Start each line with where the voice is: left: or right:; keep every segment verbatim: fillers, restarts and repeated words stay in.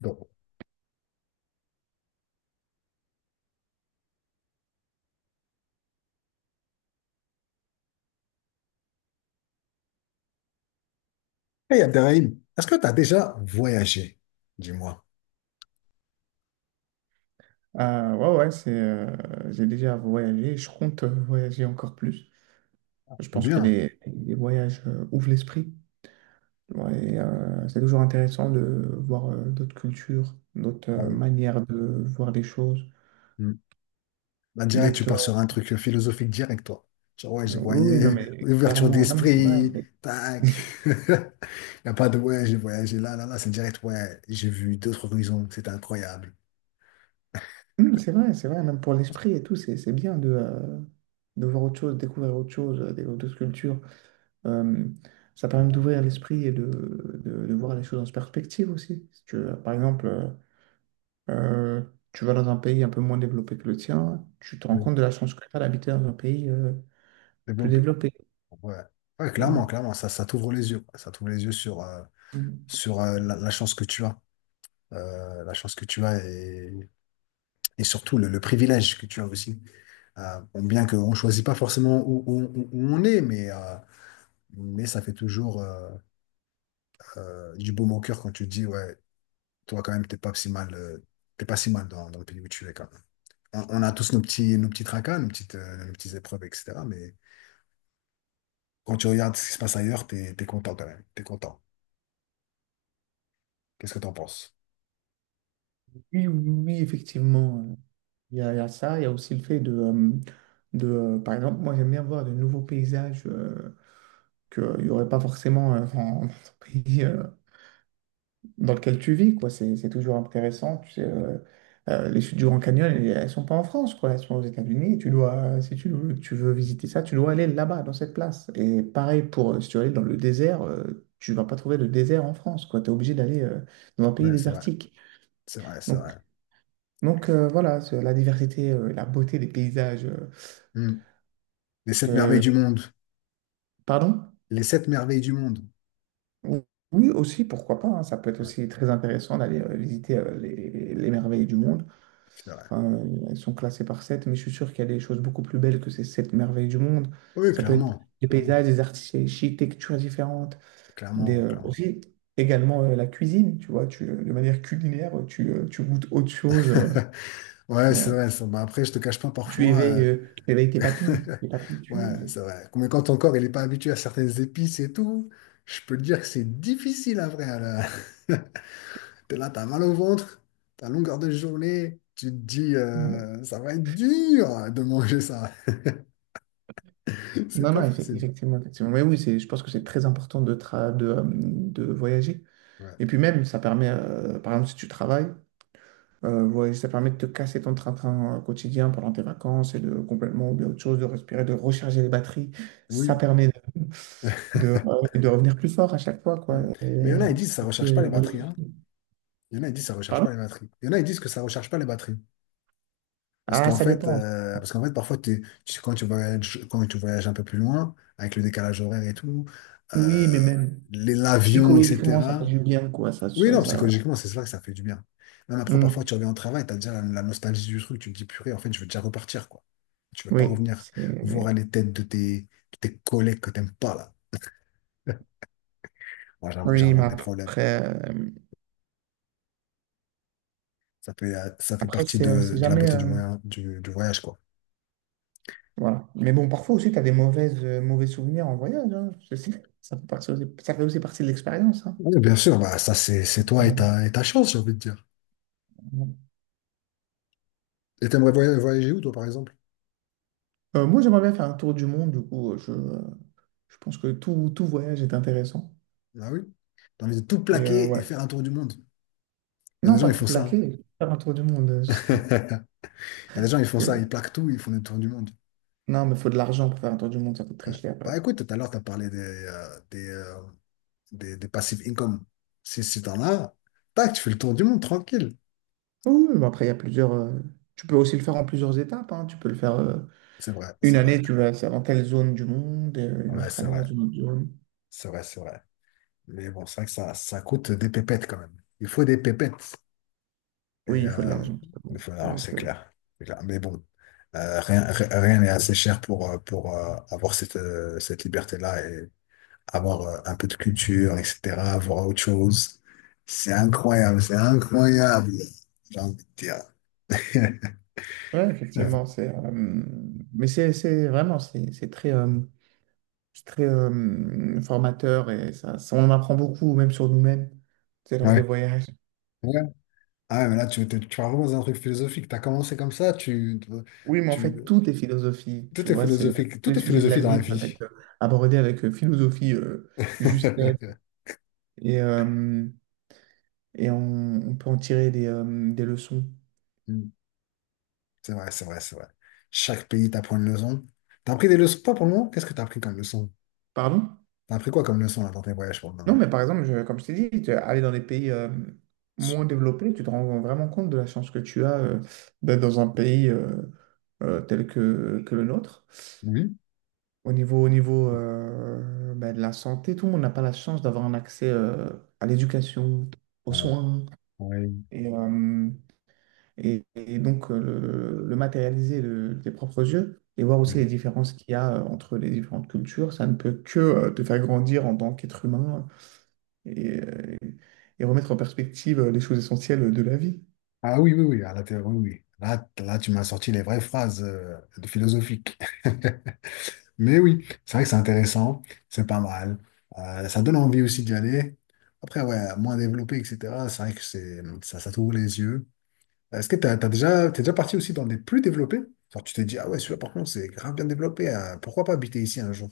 left: Donc, hey Abderrahim, est-ce que tu as déjà voyagé, dis-moi?
right: Ah, ouais, ouais, c'est, euh, j'ai déjà voyagé, je compte euh, voyager encore plus. Je
left: Ou
right: pense que
left: bien?
right: les, les voyages euh, ouvrent l'esprit. Ouais, et, euh, c'est toujours intéressant de voir euh, d'autres cultures, d'autres
left: Ah
right: euh,
left: oui.
right: manières de voir les choses,
left: Hmm. Là, direct, tu pars
right: d'autres...
left: sur un truc philosophique direct, toi. Genre, ouais, j'ai
right: euh, oui, oui, non,
left: voyagé,
right: mais
left: ouverture
right: clairement, non, mais c'est vrai,
left: d'esprit,
right: c'est
left: tac. Il n'y a pas de ouais, j'ai voyagé là, là, là, c'est direct, ouais, j'ai vu d'autres horizons, c'était incroyable.
right: Hum, c'est vrai, c'est vrai, même pour l'esprit et tout, c'est c'est bien de, euh, de voir autre chose, découvrir autre chose, euh, découvrir d'autres cultures. Euh, Ça
left: C'est
right: permet
left: vrai.
right: d'ouvrir l'esprit et de, de, de voir les choses en perspective aussi. Si tu veux, par exemple... euh, Euh, tu vas dans un pays un peu moins développé que le tien, tu te rends
left: Ouais.
right: compte de la chance que tu as d'habiter dans un pays euh, plus
left: Développé.
right: développé.
left: Ouais. Ouais,
right: Tu
left: clairement,
right: vois.
left: clairement, ça, ça t'ouvre les yeux, quoi. Ça t'ouvre les yeux sur, euh, sur euh, la, la chance que tu as. Euh, la chance que tu as et, et surtout le, le privilège que tu as aussi. Euh, bon, bien qu'on ne choisit pas forcément où, où- où- où on est, mais, euh, mais ça fait toujours euh, euh, du baume au cœur quand tu te dis, ouais, toi quand même, t'es pas si mal, euh, t'es pas si mal dans, dans le pays où tu es quand même. On, on a tous nos petits, nos petits tracas, nos petites, euh, nos petites épreuves, et cetera. Mais quand tu regardes ce qui se passe ailleurs, t'es, t'es content quand même. T'es content. Qu'est-ce que t'en penses?
right: Oui, oui, effectivement. euh, Il y a, il y a ça, il y a aussi le fait de, euh, de euh, par exemple, moi j'aime bien voir de nouveaux paysages euh, qu'il n'y aurait pas forcément euh, dans dans ton pays, euh, dans lequel tu vis, quoi. C'est c'est toujours intéressant. Tu sais, euh, euh, les chutes du Grand Canyon, elles elles sont pas en France, quoi. Elles sont aux États-Unis. Et tu dois, euh, si tu, tu veux visiter ça, tu dois aller là-bas, dans cette place. Et pareil pour, euh, si tu veux aller dans le désert, euh, tu vas pas trouver de désert en France, quoi. Tu es obligé d'aller euh, dans un pays
left: Ouais, c'est vrai.
right: désertique.
left: C'est vrai, c'est
right: Donc,
left: vrai.
right: donc euh, voilà, c'est la diversité, euh, la beauté des paysages. euh,
left: Hmm. Les sept merveilles du
right: te-
left: monde.
right: Pardon?
left: Les sept merveilles du monde.
right: Ou- Oui, aussi, pourquoi pas, hein. Ça peut être
left: Ouais,
right: aussi très intéressant d'aller euh, visiter euh, les les merveilles du monde.
left: c'est vrai.
right: Enfin, euh, elles sont classées par sept, mais je suis sûr qu'il y a des choses beaucoup plus belles que ces sept merveilles du monde.
left: Oui,
right: Ça peut être
left: clairement.
right: des
left: Clairement.
right: paysages, des architectures différentes, des,
left: Clairement,
right: euh,
left: clairement.
right: aussi également euh, la cuisine, tu vois, tu, euh, de manière culinaire, tu, euh, tu goûtes autre chose, euh,
left: Ouais, c'est
right: euh,
left: vrai, ça. Bah, après, je te cache pas
right: tu
left: parfois. euh,
right: éveilles, euh, tu éveilles tes papilles, tes papilles,
left: Ouais,
right: tu...
left: c'est vrai. Mais quand ton corps il n'est pas habitué à certaines épices et tout, je peux te dire que c'est difficile après. Là. T'es là, t'as mal au ventre, t'as longueur de journée. Tu te dis,
right: euh,
left: euh, ça va être dur de manger ça. C'est
right: Non, non,
left: pas
right: effe-
left: facile.
right: effectivement, effectivement. Mais oui, c'est, je pense que c'est très important de, tra- de, euh, de voyager.
left: Ouais.
right: Et puis même, ça permet, euh, par exemple, si tu travailles, Euh, ouais, ça permet de te casser ton train-train euh, quotidien pendant tes vacances et de complètement oublier autre chose, de respirer, de recharger les batteries. Ça
left: Oui.
right: permet de, de, euh, de revenir plus fort à chaque fois, quoi.
left: Mm.
right: Et,
left: Mais il y en
right: euh,
left: a, ils disent que ça ne
right: et
left: recharge pas
right: plus,
left: les batteries, hein. Il y en a, ils disent que ça ne recharge
right: Pardon?
left: pas les batteries. Il y en a, ils disent que ça ne recharge pas les batteries. Parce
right: Ah,
left: qu'en
right: ça
left: fait,
right: dépend.
left: euh, parce qu'en fait parfois, t'es- tu- quand tu voyages, quand tu voyages un peu plus loin, avec le décalage horaire et tout,
right: Oui, mais
left: euh,
right: même
left: les- l'avion,
right: psychologiquement, ça fait
left: et cetera,
right: du bien, quoi. Ça,
left: Oui,
right: ça,
left: non,
right: ça-
left: psychologiquement, c'est ça que ça fait du bien. Même après, parfois,
right: Hmm.
left: tu reviens au travail, tu as déjà la, la nostalgie du truc, tu te dis, purée, en fait, je veux déjà repartir, quoi. Tu veux pas
right: Oui,
left: revenir voir
right: c'est...
left: les têtes de tes, de tes, collègues que t'aimes pas, là. Moi, j'in-
right: Oui, mais
left: j'invente des problèmes.
right: après, euh,
left: Ça fait, euh, ça fait
right: après
left: partie
right: c'est euh,
left: de,
right: c'est
left: de la
right: jamais...
left: beauté du,
right: euh,
left: moyen- du, du voyage, quoi.
right: Voilà. Mais bon, parfois aussi, tu as des mauvaises, euh, mauvais souvenirs en voyage, hein. C'est- c'est- Ça fait partie aussi, ça fait aussi partie de l'expérience, hein.
left: Oui, bien sûr, bah, ça, c'est, c'est toi et
right: Mhm.
left: ta, et ta chance, j'ai envie de dire. Et t'aimerais voya- voyager où, toi, par exemple?
right: Euh, moi, j'aimerais bien faire un tour du monde, du coup, euh, je, euh, je pense que tout, tout voyage est intéressant.
left: Ah oui? T'as envie de tout
right: Et euh,
left: plaquer et
right: ouais.
left: faire un tour du monde. Il y a des
right: Non,
left: gens,
right: pas
left: ils
right: tout
left: font ça, hein.
right: plaquer, faire un tour du monde. euh,
left: Il
right: c'est-
left: y a des gens, ils font ça, ils
right: c'est-
left: plaquent tout, ils font des tours du monde.
right: Non, mais il faut de l'argent pour faire un tour du monde, ça coûte
left: Ouais.
right: très cher. euh.
left: Bah écoute, tout à l'heure, tu as parlé des, euh, des, euh, des, des passive income. Si, si t'en as, tac, tu fais le tour du monde tranquille.
right: Oui, oui, mais après, il y a plusieurs. euh, Tu peux aussi le faire en plusieurs étapes, hein. Tu peux le faire euh,
left: C'est vrai,
right: une
left: c'est vrai.
right: année, tu vas faire dans telle zone du monde, et, euh, une
left: Ouais,
right: autre
left: c'est
right: année dans
left: vrai.
right: une autre zone.
left: C'est vrai, c'est vrai. Mais bon, c'est vrai que ça, ça coûte des pépettes quand même. Il faut des pépettes. Et
right: Oui, il faut de
left: euh,
right: l'argent, c'est
left: il
right: bon.
left: faut-
right: C'est
left: non,
right: vrai
left: c'est
right: que.
left: clair. C'est clair. Mais bon, euh, rien, ri- rien n'est assez cher pour, euh, pour euh, avoir cette, euh, cette liberté-là et avoir euh, un peu de culture, et cetera, voir autre chose. C'est incroyable, c'est incroyable. J'ai envie de dire.
right: Ouais,
left: Ouais,
right: effectivement, c'est. euh, Mais c'est c'est vraiment, c'est c'est très. euh, C'est très euh, formateur et ça, ça- on en apprend beaucoup, même sur nous-mêmes, c'est lors des
left: ouais.
right: voyages.
left: Ouais. Ah, mais là, tu, tu, tu vas vraiment dans un truc philosophique. Tu as commencé comme ça, tu,
right: Oui, mais en
left: tu,
right: fait, tout est philosophie, tu
left: tout est
right: vois, c'est tous
left: philosophique. Tout
right: les
left: est
right: sujets de la
left: philosophie dans la
right: vie peuvent
left: vie.
right: être euh, abordés avec euh, philosophie, euh, justesse, et, euh, et on, on peut en tirer des, euh, des leçons.
left: Mm. C'est vrai, c'est vrai, c'est vrai. Chaque pays t'apprend une leçon. T'as appris des leçons, pas pour le moment? Qu'est-ce que t'as appris comme leçon?
right: Pardon?
left: T'as appris quoi comme leçon là, dans tes voyages pour le
right: Non,
left: moment?
right: mais par exemple, je- comme je t'ai dit, tu- aller dans des pays euh, moins développés, tu te rends vraiment compte de la chance que tu as euh, d'être dans un pays euh, euh, tel que, que le nôtre.
left: Oui.
right: Au niveau, au niveau euh, ben, de la santé, tout le monde n'a pas la chance d'avoir un accès euh, à l'éducation, aux soins.
left: Oui.
right: Et, euh, et, et donc, euh, le, le matérialiser de, tes propres yeux et voir aussi les différences qu'il y a euh, entre les différentes cultures, ça ne peut que euh, te faire grandir en tant qu'être humain et, euh, et remettre en perspective euh, les choses essentielles de la vie.
left: Ah oui, oui, oui, à l'intérieur, oui, oui. Là, là, tu m'as sorti les vraies phrases euh, de philosophiques. Mais oui, c'est vrai que c'est intéressant, c'est pas mal. Euh, ça donne envie aussi d'y aller. Après, ouais, moins développé, et cetera. C'est vrai que c'est, ça, ça t'ouvre les yeux. Est-ce que t'as, t'as déjà, t'es déjà parti aussi dans des plus développés? Genre, tu t'es dit, ah ouais, celui-là, par contre, c'est grave bien développé. euh, pourquoi pas habiter ici un jour?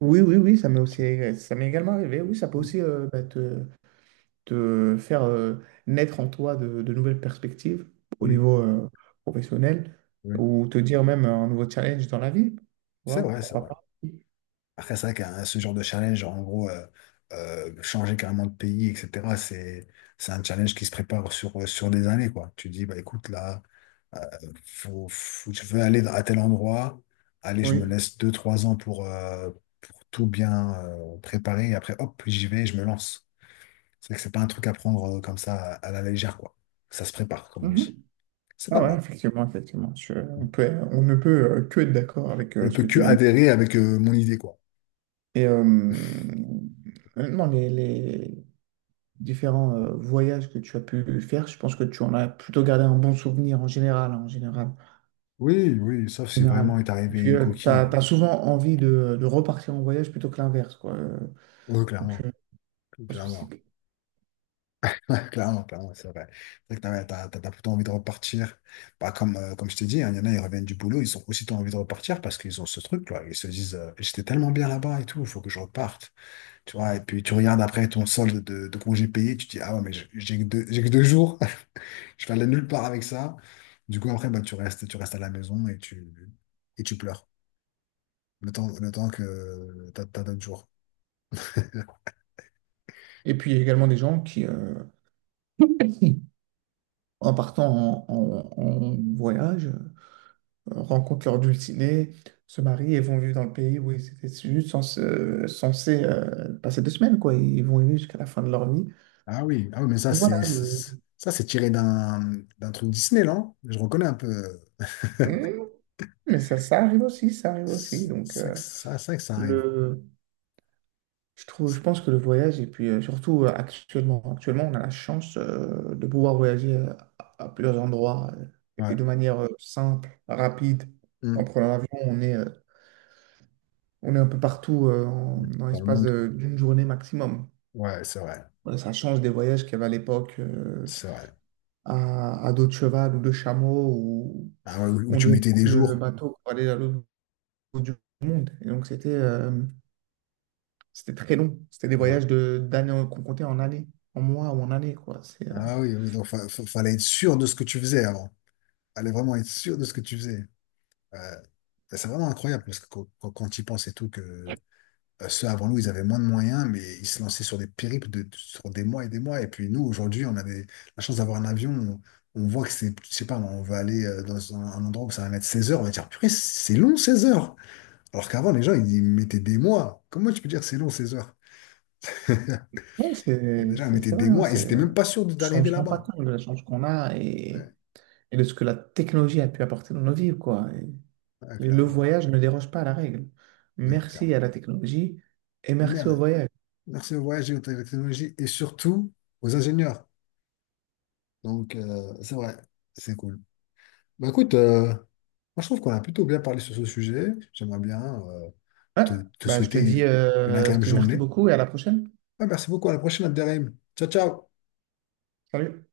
right: Oui, oui, oui, ça m'est aussi, ça m'est également arrivé. Oui, ça peut
left: Oui,
right: aussi euh, bah, te, te faire euh, naître en toi de, de nouvelles perspectives au
left: oui,
right: niveau euh, professionnel
left: oui.
right: ou te dire même un nouveau challenge dans la vie.
left: C'est
right: Voilà,
left: vrai, c'est
right: pourquoi
left: vrai.
right: pas?
left: Après, c'est vrai qu'un ce genre de challenge, genre, en gros, euh, euh, changer carrément de pays, et cetera, c'est, c'est, un challenge qui se prépare sur, euh, sur des années, quoi. Tu dis, bah écoute, là, euh, faut, faut- je veux aller à tel endroit, allez, je me
right: Oui.
left: laisse deux trois ans pour, euh, pour tout bien euh, préparer, et après, hop, j'y vais, je me lance. C'est vrai que c'est pas un truc à prendre euh, comme ça à, à la légère, quoi. Ça se prépare, comme on
right: Mhm.
left: dit. C'est pas
right: Ah ouais,
left: mal.
right: effectivement, effectivement. Je- on peut, on ne peut euh, que être d'accord avec
left: On
right: euh,
left: ne
right: ce
left: peut
right: que
left: que
right: tu viens de dire.
left: adhérer avec euh, mon idée, quoi.
right: Et euh, maintenant, les, les différents euh, voyages que tu as pu faire, je pense que tu en as plutôt gardé un bon souvenir en général, hein, en général, en
left: Oui, oui, sauf si vraiment
right: général.
left: est
right: Et
left: arrivé
right: puis,
left: une
right: tu
left: coquille.
right: as,
left: euh,
right: souvent envie de, de repartir en voyage plutôt que l'inverse, quoi. Euh,
left: Oui,
right: Donc,
left: clairement.
right: euh, je pense que
left: Clairement,
right: c'est-
left: clairement, clairement, c'est vrai. C'est vrai que t'as, t'as, t'as- t'as plutôt envie de repartir. Bah, comme, euh, comme je t'ai dit, hein, il y en a, ils reviennent du boulot, ils ont aussitôt envie de repartir parce qu'ils ont ce truc, là. Ils se disent, euh, j'étais tellement bien là-bas et tout, il faut que je reparte. Tu vois, et puis tu regardes après ton solde de, de congé payé, tu te dis, ah ouais, mais j'ai j'ai que deux, j'ai que deux jours, je vais aller nulle part avec ça. Du coup, après, bah, tu restes, tu restes à la maison et tu, et tu pleures. Le temps, le temps que t'as, t'as d'autres jours.
right: Et puis, il y a également des gens qui, euh, en partant en, en- en voyage, euh, rencontrent leur dulcinée, se marient et vont vivre dans le pays où ils étaient juste cens- euh, censés, euh, passer deux semaines, quoi. Ils vont y vivre jusqu'à la fin de leur vie.
left: Ah oui, ah oui, mais ça,
right: Donc voilà,
left: c'est
right: le...
left: c'est- ça, c'est tiré d'un d'un truc Disney, non? Je reconnais un peu.
right: Mmh, mais ça, ça arrive aussi, ça arrive aussi.
left: C'est
right: Donc,
left: ça,
right: euh,
left: que- ça, ça que ça arrive.
right: le... Je trouve, je pense que le voyage, et puis euh, surtout euh, actuellement, actuellement, on a la chance euh, de pouvoir voyager euh, à, à plusieurs endroits euh, et
left: Ouais.
right: de manière euh, simple, rapide. En
left: Mm.
right: prenant l'avion, on est, euh, on est un peu partout euh, en- dans
left: Dans le
right: l'espace
left: monde, quoi.
right: de- d'une journée maximum.
left: Ouais, c'est vrai.
right: Ouais, ça change des voyages qu'il y avait à l'époque euh,
left: C'est vrai.
right: à, à dos de cheval ou de chameau où
left: Ah ouais, où, où
right: on
left: tu
right: devait
left: mettais des
right: prendre le, le
left: jours.
right: bateau pour aller à l'autre bout du monde. Et donc c'était euh, c'était très long. C'était des
left: Ouais.
right: voyages de d'années qu'on comptait en années, en mois ou en années, quoi. C'est euh,
left: Ah oui, oui, donc fa- fa- fallait être sûr de ce que tu faisais avant. Fallait vraiment être sûr de ce que tu faisais. Ouais. C'est vraiment incroyable parce que quand, quand, quand tu y penses et tout, que Euh, Ceux avant nous, ils avaient moins de moyens, mais ils se lançaient sur des périples de, sur des mois et des mois. Et puis nous, aujourd'hui, on a des- la chance d'avoir un avion. On, on voit que c'est, je sais pas, on va aller euh, dans un, un endroit où ça va mettre seize heures. On va dire, purée, c'est long seize heures. Alors qu'avant, les gens, ils, ils mettaient des mois. Comment tu peux dire c'est long seize heures?
right: ouais, c'est
left: Déjà, ils
right: c'est-
left: mettaient
right: c'est vrai,
left: des
right: hein,
left: mois et ils
right: c'est
left: n'étaient
right: euh,
left: même pas sûrs de-
right: on ne
left: d'arriver
right: se rend pas
left: là-bas.
right: compte de la chance qu'on a et,
left: Ouais,
right: et de ce que la technologie a pu apporter dans nos vies, quoi. Et,
left: ouais,
right: et le
left: clairement. cl-
right: voyage ne déroge pas à la règle.
left: Oui,
right: Merci à
left: clairement.
right: la technologie et merci au
left: Merde.
right: voyage.
left: Merci aux voyageurs, aux technologies et surtout aux ingénieurs. Donc, euh, c'est vrai, c'est cool. Bah écoute, euh, Moi, je trouve qu'on a plutôt bien parlé sur ce sujet. J'aimerais bien euh,
right: Ouais,
left: te, te,
right: bah, je te dis,
left: souhaiter une
right: euh, je
left: agréable
right: te dis merci
left: journée.
right: beaucoup et à la prochaine.
left: Ah, merci beaucoup. À la prochaine, Abderrahim. Ciao, ciao.
right: Salut.